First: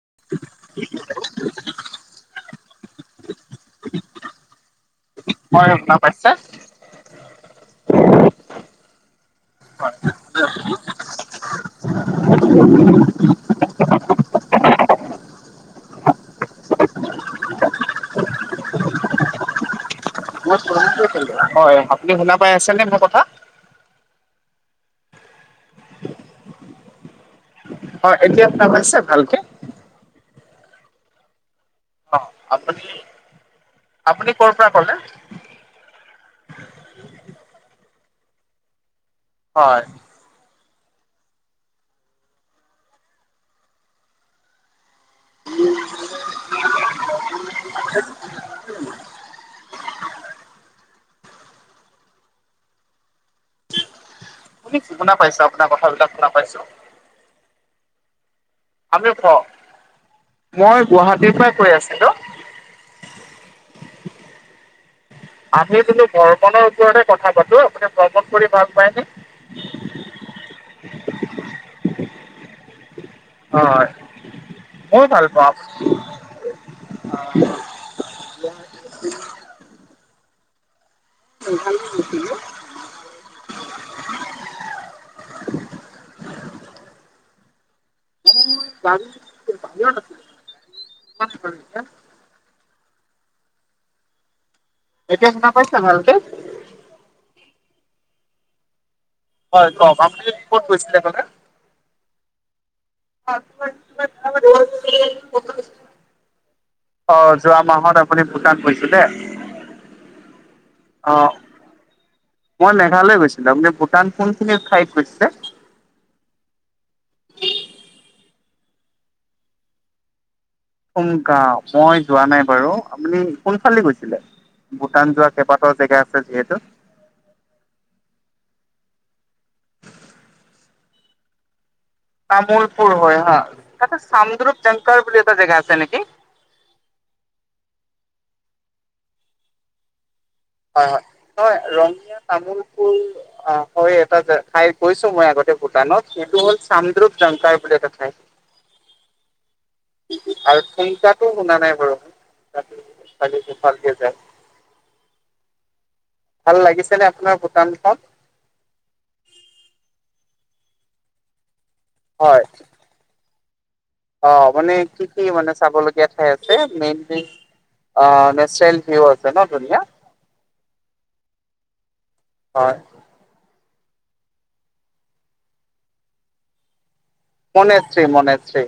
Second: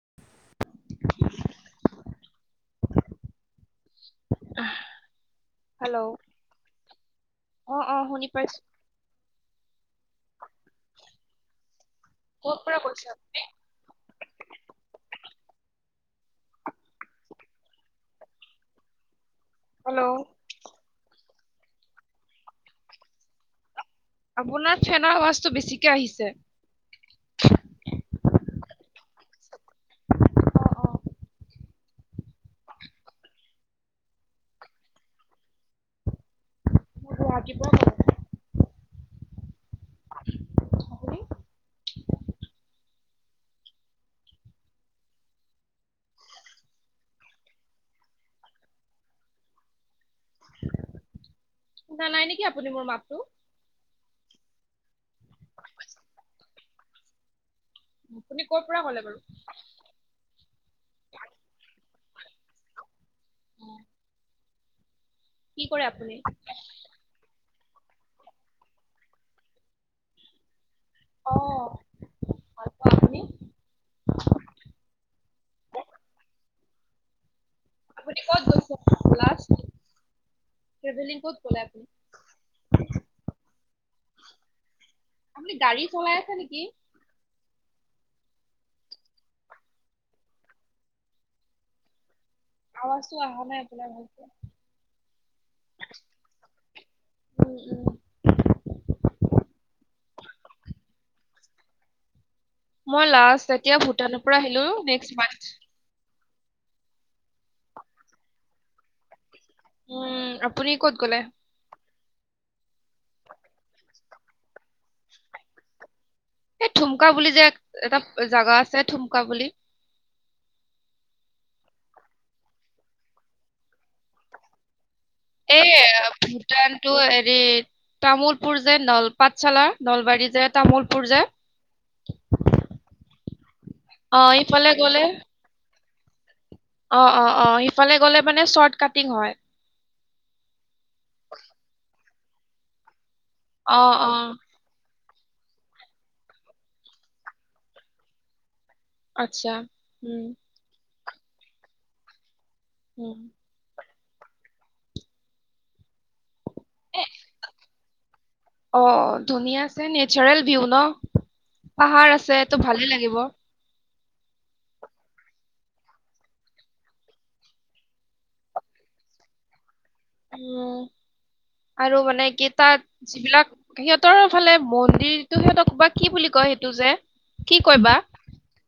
[unintelligible] আহ, অ শুনি [unintelligible] পাইছো [unintelligible] কত পৰা কৈছা। হেল্ল', হয় আপুনি শুনা পাই আছে নে মোৰ কথা? আপোনাৰ ফেনৰ আৱাজটো বেছিকে আহিছে। অ, এতিয়া শুনা পাইছে ভালকে। অ অ অ আপুনি আপুনি ক'ৰ পৰা ক'লে, কৰা? লাগিব মোক। হয়। আপুনি শুনা নাই নেকি আপুনি মোৰ মাতটো। শুনি শুনা পাইছা আপোনাৰ কথাবিলাক শুনা পাইছো। আপুনি ক'ৰ পৰা ক'লে আপুনি বাৰু ক মই গুৱাহাটীৰ পৰা কৈ আছিলো। [inaudible] কি আহি কৰে পিনি আপুনি বৰ্মনৰ ওপৰতে কথা পাতো ভ্ৰমণ কৰি ভাল পায়নে। অ ভাল পাওঁ আপুনি অ, মই ভাল পাও। [unintelligible] কি কয় কৈ থাকক লাষ্ট তেৱেভেলিং ওলাম। [inaudible] আপুনি গাড়ী চলাই আছে নেকি? [unintelligible] নমস্কাৰ অহা নাই আপোনালোক ভ এতিয়া শুনা পাইছা ভালকে? উম, উম। [unintelligible] হয় কওক আপুনি ক'ত গৈছিলে সেইফালে? মই লাষ্ট তেতিয়া ভূটানৰ পৰা আহিলো। নেক্স মানত অ, যোৱা মাহত আপুনি ভূটান গৈছিলে। উম। আপুনি ক'ত অ গ'লে? মই মেঘালয় গৈছিলো। আপুনি ভূটান কোনখিনিৰ ঠাইত গৈছিলে? এই থুমকা বুলি যে এটা জোগা আছে। থুমকা বুলি থুমলা, মই যোৱা নাই বাৰু আপুনি কোনফালেদি গৈছিলে? ভূটান যোৱা এই কেইবাটাও জেগা আছে যিহেতু ভূটানটো হেৰি তামোলপুৰ যে নল পাঠশালা নলবাৰী যে তামোলপুৰ যে তামুলপুৰ হয় হা। তাতে অ চামদ্ৰূপ ইফালে গ'লে জেংকাৰ বুলি এটা জেগা আছে নেকি? অ, অ, অ সিফালে গলে মানে চৰ্ট কাটিং হয়। হয়, হয়। নহয় ৰঙীয়া তামোলপুৰ অ হৈ এটা ঠাই গৈছো মই আগতে ভূটানত সেইটো হ'ল চান্দ্ৰূপ জংকাই বুলি এটা ঠাই। আচ্ছা। উম আৰু সংখ্যা শুনা নাই বাৰু উম [unintelligible] [inaudible] ভাল এ লাগিছেনে আপোনাৰ ভূটানখন? অ ধুনীয়া আছে নেচাৰেল ভিউ ন' পাহাৰ আছে হয় টো ভালেই লাগিব। অ' মানে কি কি মানে চাবলগীয়া ঠাই আছে মেইনলি। অ' নেচাৰেল ভিউ আছে ন' ধুনীয়া। উম আৰু মানে কি হয় তাত যিবিলাক। সিহঁতৰ ফালে মন্দিৰটো সিহঁতক বা বুলি কয় সেইটো যে। কি কয় বা মনেষ্ট্ৰি -মনেষ্ট্ৰি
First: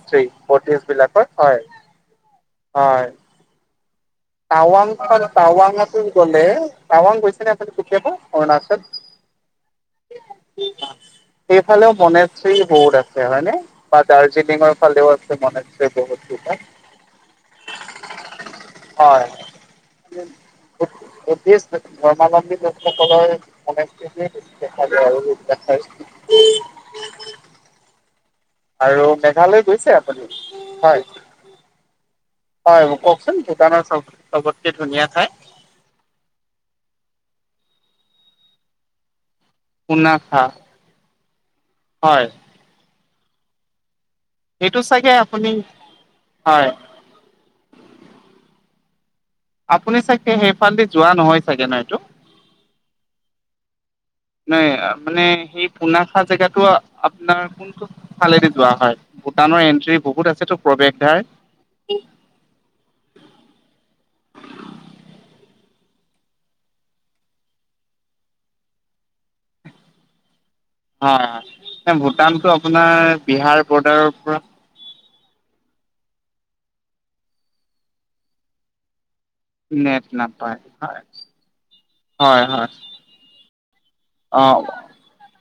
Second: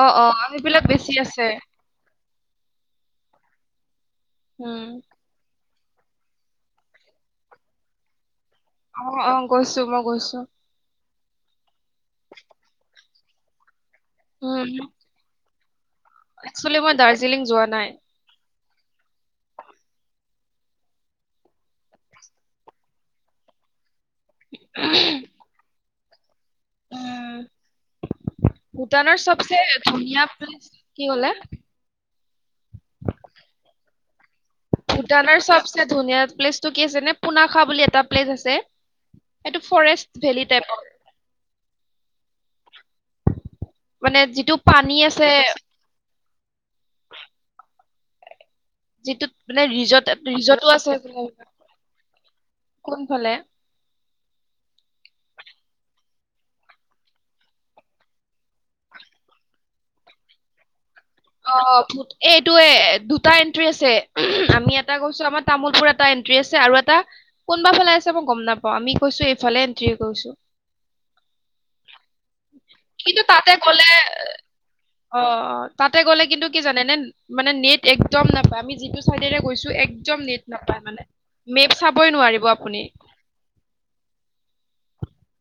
অ অ সেইবিলাক বৌদ্ধিষ্ট বেছি বিলাকৰ আছে হয়। হয়। উম টাৱাংখন টাৱাঙতো গ'লে টাৱাং গৈছে নে আপুনি কেতিয়াবা? অৰুণাচল অ' অ' গৈছো মই গৈছোঁ। সেইফালেও মনেষ্ট্ৰি বহুত আছে হয়নে বা দাৰ্জিলিংৰ ফালেও আছে মানে। একচুৱালী মই দাৰ্জিলিং যোৱা নাই হয় বৌদ্ধিষ্ট ধৰ্মাৱলম্বী লোকসকলৰ মানে। [inaudible] দেখা যায় আৰু দেখা উম, আৰু ভূটানৰ চবচে মেঘালয় গৈছে ধুনীয়া আপুনি? প্লেচ টো হয়, কি ক'লে। হয় কোৱকচোন ভূটানৰ চাওক। ভূটানৰ চবচে ধুনীয়া প্লেচটো কি আছেনে পুনাখা বুলি এটা প্লেচ আছে। এইটো ফৰেষ্ট মুনাফা ভেলি টাইপৰ। হয়। মানে যিটো সেইটো পানী চাগে আছে আপুনি হয়। যিটোত মানে আপুনি ৰিজৰ্ট চাগে ৰিজৰ্টটো সেইফালেদি আছে যোৱা নহয় চাগে ন এইটো? কোনফালে? নাই মানে সেই পুনাখা জেগাটো আপোনাৰ কোনটো ফালে। যোৱা হয় ভূটানৰ এণ্ট্ৰি বহুত আছেটো প্ৰৱেশ অ এইটোয়ে দুটা এন্ট্ৰি আছে আমি এটা গৈছো আমাৰ তামোলপুৰত। এটা এণ্ট্ৰি আছে আৰু এটা কোনোবা ফালে আছে মই গম নাপাওঁ আমি কৈছো এইফালে এন্ট্ৰি কৈছো। হয় হয় ভূটানটো কিন্তু আপোনাৰ তাতে বিহাৰ গ'লে বৰ্ডাৰৰ পৰা অ অ তাতে গ'লে কিন্তু কি জানে এনে মানে নেট একদম নাপায় আমি যিটো। চাইডেৰে গৈছো একদম নেট নাপায় মানে মেপ চাবই নোৱাৰিব হয় হয় আপুনি অ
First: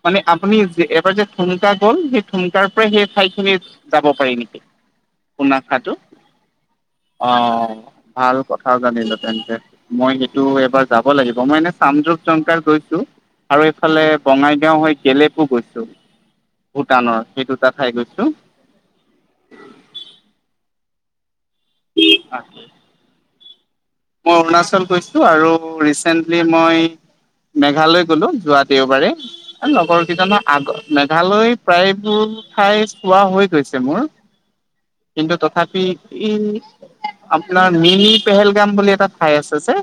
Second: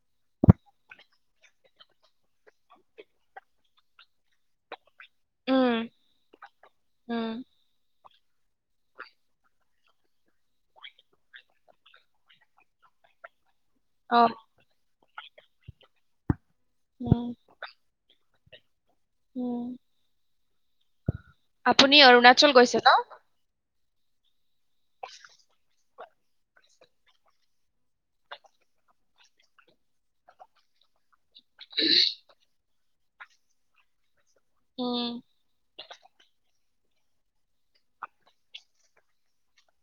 মানে আপুনি এবাৰ যে ঠুমকা গল সেই ঠুমকাৰ পৰাই সেই ঠাই খিনি যাব পাৰি নেকি? উম কোনাখাটো উম আহ? ভাল কথা জানিলো তেন্তে মই সেইটো এবাৰ যাব লাগিব মই এনে চামৰপ জংকাৰ গৈছো আৰু এইফালে অ বঙাইগাঁও হৈ গেলেপো গৈছো ভূটানৰ উম সেই দুটা ঠাই গৈছো উম আপুনি অৰুণাচল গৈছে ন মই অৰুণাচল গৈছো আৰু ৰিচেন্টলি মই মেঘালয় গ'লো যোৱা দেওবাৰে লগৰ কেইজনৰ আগত ঘৰলৈ প্ৰায়বোৰ ঠাই চোৱা হৈ গৈছে মোৰ উম কিন্তু তথাপি ই আপোনাৰ মিনি পেহেলগাম বুলি এটা ঠাই আছে যে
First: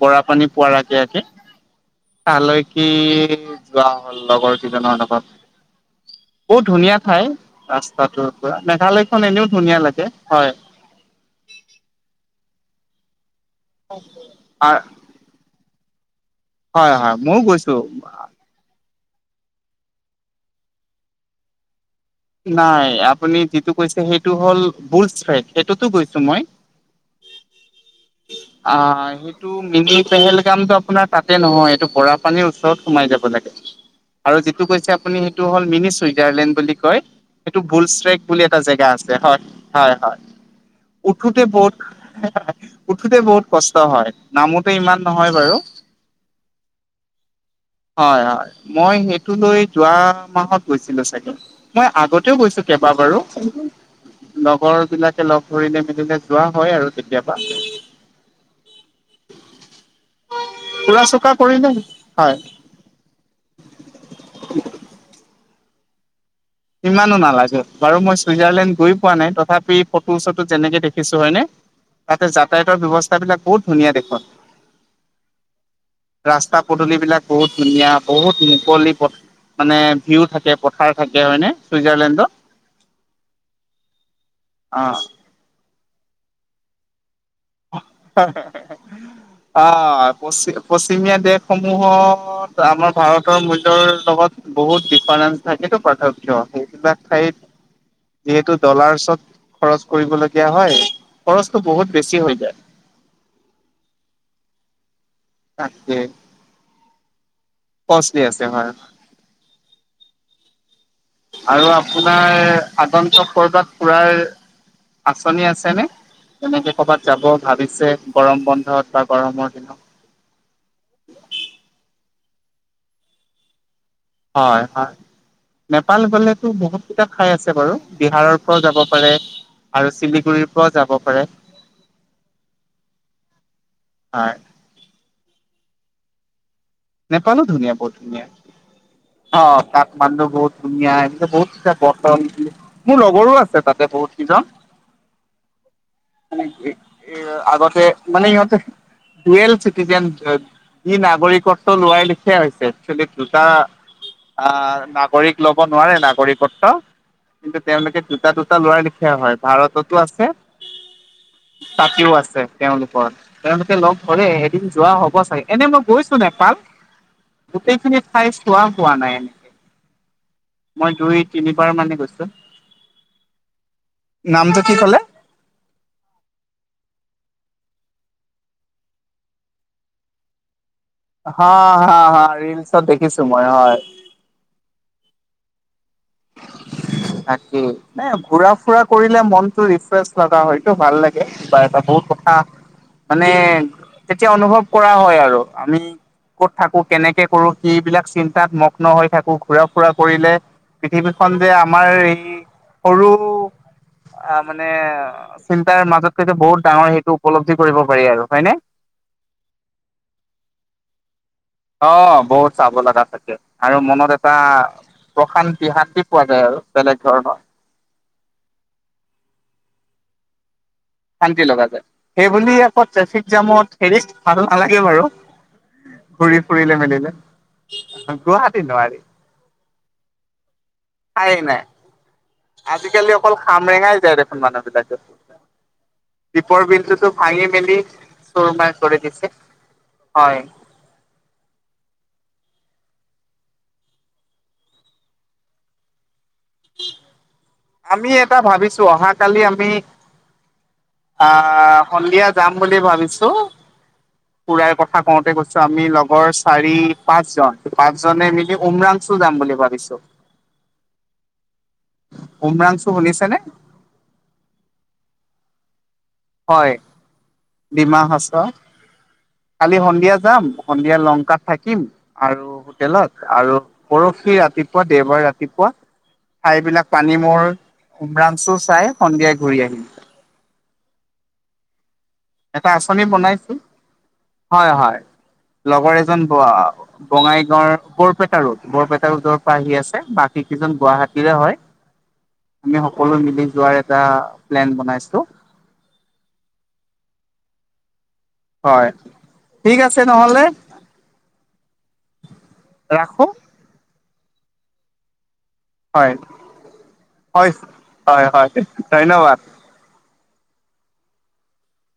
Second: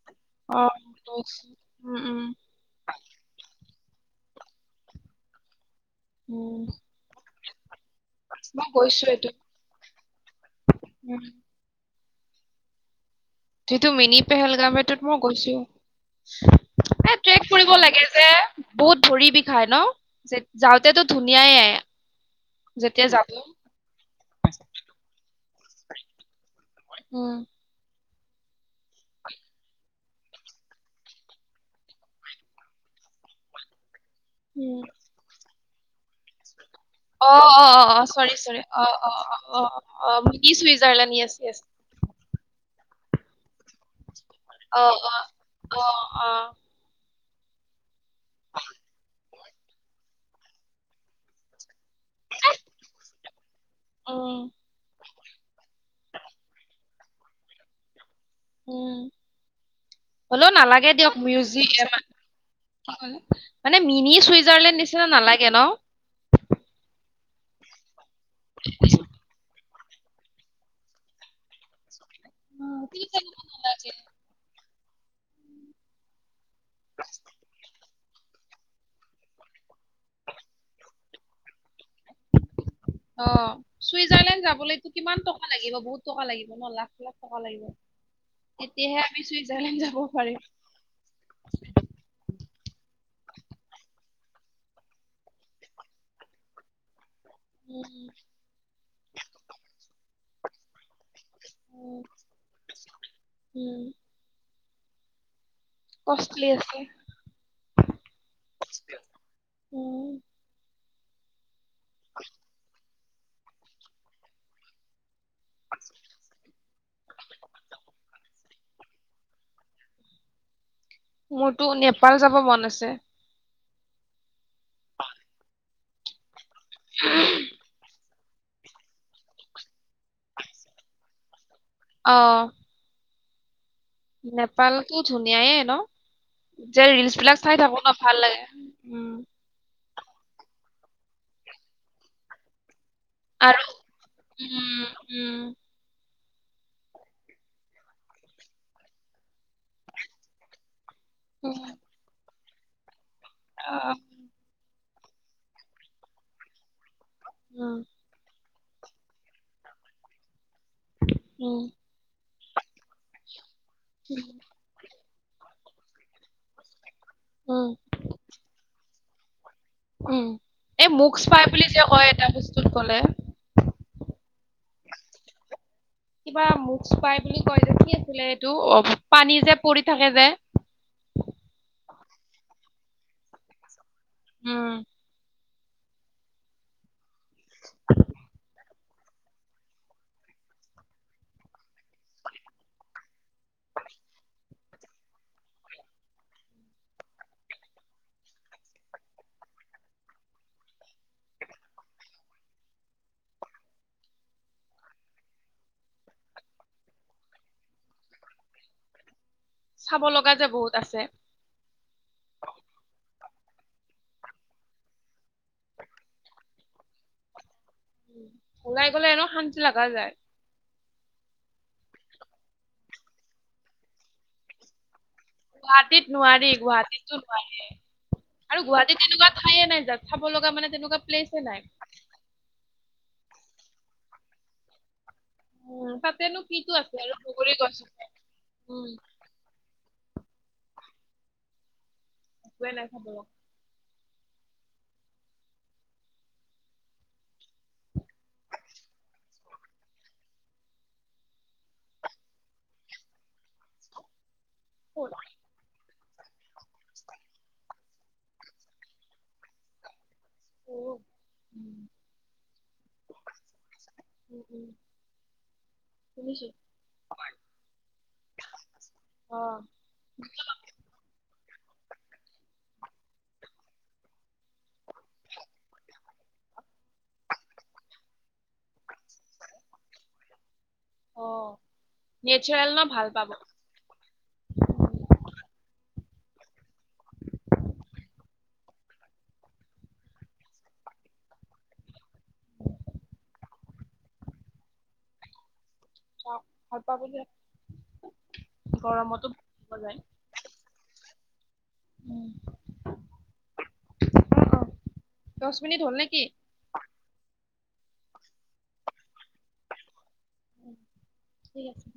বৰা পানী অ পোৱাৰ আগে আগে গৈছো। উম উম তালৈকে যোৱা হ'ল লগৰ কিজনৰ লগত। উম বহুত ধুনীয়া ঠাই ৰাস্তাটোৰ পৰা মই গৈছো মেঘালয়খন এইটো এনেও ধুনীয়া লাগে হয়। উম যিটো মিনি পেহেলগাম এটোত মই গৈছো। হয় এ হয় ময়ো ট্ৰেক কৰিব গৈছো। লাগে যে বহুত ভৰি বিষায় ন যাওঁতেতো ধুনীয়ায়ে। নাই আপুনি যিটো কৈছে সেইটো হ'ল বুলছ ট্ৰেক, সেইটোতো গৈছো মই। উম। অ সেইটো মিনি পেহেলগামটো আপোনাৰ তাতে নহয় এইটো বৰা পানীৰ ওচৰত সোমাই যাব লাগে। [inaudible] আৰু যিটো উম কৈছে আপুনি সেইটো হ'ল মিনি চুইজাৰলেণ্ড বুলি কয়। অ সেইটো অ অ বুলচ অ ট্ৰেক চৰি বুলি চৰি এটা অ জেগা অ আছে, অ হয় অ হয় কি চুইজাৰলেণ্ড য়েছ উঠোতে য়েছ বহুত উঠোতে বহুত কষ্ট হয় নামোতে অ ইমান অ নহয় বাৰু। অ অ হয় হয় মই সেইটো লৈ যোৱা মাহত গৈছিলো চাগে। মই আগতেও গৈছো কেইবাবাৰো। উম লগৰ বিলাকে লগ ধৰিলে মেলিলে যোৱা হয় আৰু কেতিয়াবা। উম, হলেও নালাগে ফুৰা দিয়ক চকা মিউজিক কৰিলে হয়। মানে মিনি চুইজাৰলেণ্ড নিচিনা নালাগে ন? ইমানো নালাগে বাৰু মই চুইজাৰলেণ্ড গৈ পোৱা নাই তথাপি ফটো চটো যেনেকে দেখিছো হয় নে? তাতে উম, যাতায়াতৰ তিনি চাৰি মান ব্যৱস্থাবিলাক বহুত নালাগে। ধুনীয়া দেখোন। ৰাস্তা পদূলিবিলাক বহুত ধুনীয়া। বহুত মুকলি পথ, মানে ভিউ থাকে পথাৰ থাকে হয়নে? চুইজাৰলেণ্ডত অ', চুইজাৰলেণ্ড অ যাবলৈতো কিমান টকা লাগিব বহুত টকা লাগিব ন' লাখ লাখ টকা লাগিব, তেতিয়াহে আমি অ, চুইজাৰলেণ্ড যাব ' পাৰিম পশ্চি-পশ্চিমীয়া দেশ সমূহত আমাৰ ভাৰতৰ মূল্যৰ লগত বহুত ডিফাৰেন্স থাকেতো পৰ্থক্য সেইবিলাক ঠাইত উম যিহেতু ডলাৰচত, খৰচ কৰিবলগীয়া হয়, খৰচটো বহুত উম বেছি হয় উম, তাকে কষ্টলি আছে। কষ্টলি আছে হয়। উম আৰু আপোনাৰ আগন্ত পৰদাত ফুৰাৰ আঁচনি আছে নে, তেনেকে ক'বাত যাব ভাবিছে গৰম বন্ধত বা গৰমৰ দিনত। মোৰতো নেপাল যাব মন আছে। হয়, হয়, নেপাল গ'লেতো বহুত কেইটা ঠাই আছে বাৰু। বিহাৰৰ পৰাও যাব পাৰে, আৰু চিলিগুৰিৰ পৰাও যাব পাৰে। অ', হয় নেপাল কি ধুনিয়ে ন? যে ৰিলছবিলাক নেপালো চাই ধুনীয়া থাকো বহুত ন' ভাল লাগে, উম, মানুহ বহুত ধুনিয়া এ বহত বৰ্তন। মোৰ লগৰো আছে আৰু তাতে বহুত কেইজন। উম উম এ-এ, আগতে মানে ইহঁতে ডুৱেল চিটিজেন ই উম নাগৰিকত ঠিকেই হৈছে এক্সুলি দুটা আহ, আ-নাম নাগৰিক লব নোৱাৰে নাগৰিকত্ব কিন্তু উম তেওঁলোকে দুটা দুটা দুটা লৰা লিখিয়া হয় ভাৰততো আছে উম তাতেও আছে তেওঁলোকৰ তেওঁলোকে লগ ধৰে, এদিন যোৱা হব। এনে মই গৈছো নেপাল। উম গোটেইখিনি ঠাই চোৱা হোৱা নাই এনেকে। উম, এই মই দুই মুখ্ছ পাই বুলি তিনিবাৰ যে মানে কয় গৈছো এটা বস্তুত কলে। নামটো কি কলে? কিবা মুখ। চোপাই বুলি কয় যে কি আছিলে এইটো অ-পানী যে পৰি থাকে যে? হা, হা, হা ৰিলচত দেখিছো মই হয়। উম। [inaudible] তাকেই এ, ঘুৰা ফুৰা কৰিলে মনটো ৰিফ্ৰেছ লগা হয়টো ভাল লাগে কিবা এটা বহুত কথা মানে তেতিয়া অনুভৱ কৰা হয় আৰু আমি কত থাকো কেনেকে কৰো কি বিলাক চিন্তাত মগ্ন হৈ থাকো ঘুৰা ফুৰা কৰিলে পৃথিৱীত খন যে আমাৰ এই সৰু আ, মানে চিন্তাৰ মাজতকৈটো বহুত ডাঙৰ সেইটো উপলব্ধি কৰিব পাৰি আৰু হয়নে? চাব লগা যে বহুত আছে। অ', বহুত চাব লগা থাকে আৰু মনত এটা প্ৰশান্তি শান্তি পোৱা যায় আৰু বেলেগ ধৰণৰ। ওলাই গ'লে এনেও শান্তি লাগা যায়। তি লগা যায় সেইবুলি আকৌ ট্ৰেফিক জামত হেৰিছ ভাল নালাগে বাৰু। গুৱাহাটীত ঘূৰি নোৱাৰী ফুৰিলে মেলিলে। গুৱাহাটীতো নোৱাৰে। গুৱাহাটী আৰু নোৱাৰি গুৱাহাটীত তেনেকুৱা ঠাইয়ে নাই যাত চাব লগা মানে তেনেকুৱা প্লেছে নাই। আজিকালি অকল খামৰেঙাই যায় দেখোন মানুহ বিলাকে। উম, তাতেনো দীপৰ কিটো আছে বিলটোতো আৰু ভাঙি বগৰী গছ মেলি আছে। চোৰ মাৰ উম, কৰি দিছে। হয়। [inaudible] একোৱে নাখাব। আমি এটা ভাবিছো অহাকালি আমি আহ সন্ধিয়া যাম বুলি ভাবিছো। খুৰাই কথা ক'ত? কওঁতে কৈছো আমি লগৰ চাৰি পাঁচজন পাঁচজনে মিলি উমৰাংচু যাম বুলি ভাবিছো [inaudible] উমৰাংচু শুনিছে নে? উম, উম, শুনিছো। হয়, ডমা হাচাও অ', কালি সন্ধিয়া যাম সন্ধিয়া লংকা থাকিম আৰু হোটেলত আৰু পৰশি ৰাতিপুৱা দেওবাৰ ৰাতিপুৱা ঠাইবিলাক পানী মোৰ উমৰাঞ্চু চাই সন্ধিয়াই ঘূৰি আহিম। অ', নেচাৰেল এটা ন আচনি ভাল পাব। বনাইছো হয়-হয় লগৰ এজন বঙাইগাঁওৰ বৰপেটা ৰদ বৰপেটা ৰোদৰ পৰা আহি আছে। বাকীকেইজন গুৱাহাটীৰে হয়। আমি সকলো মিলি যোৱাৰ এটা প্লেন বনাইছো। [inaudible] হয় গৰমতো ফুৰিব ঠিক যায়। আছে। নহলে, উম, ৰাখোঁ। দছ মিনিট হ'ল নে হয় কি? হয় হয়, হয় ধন্যবাদ। ঠিক আছে।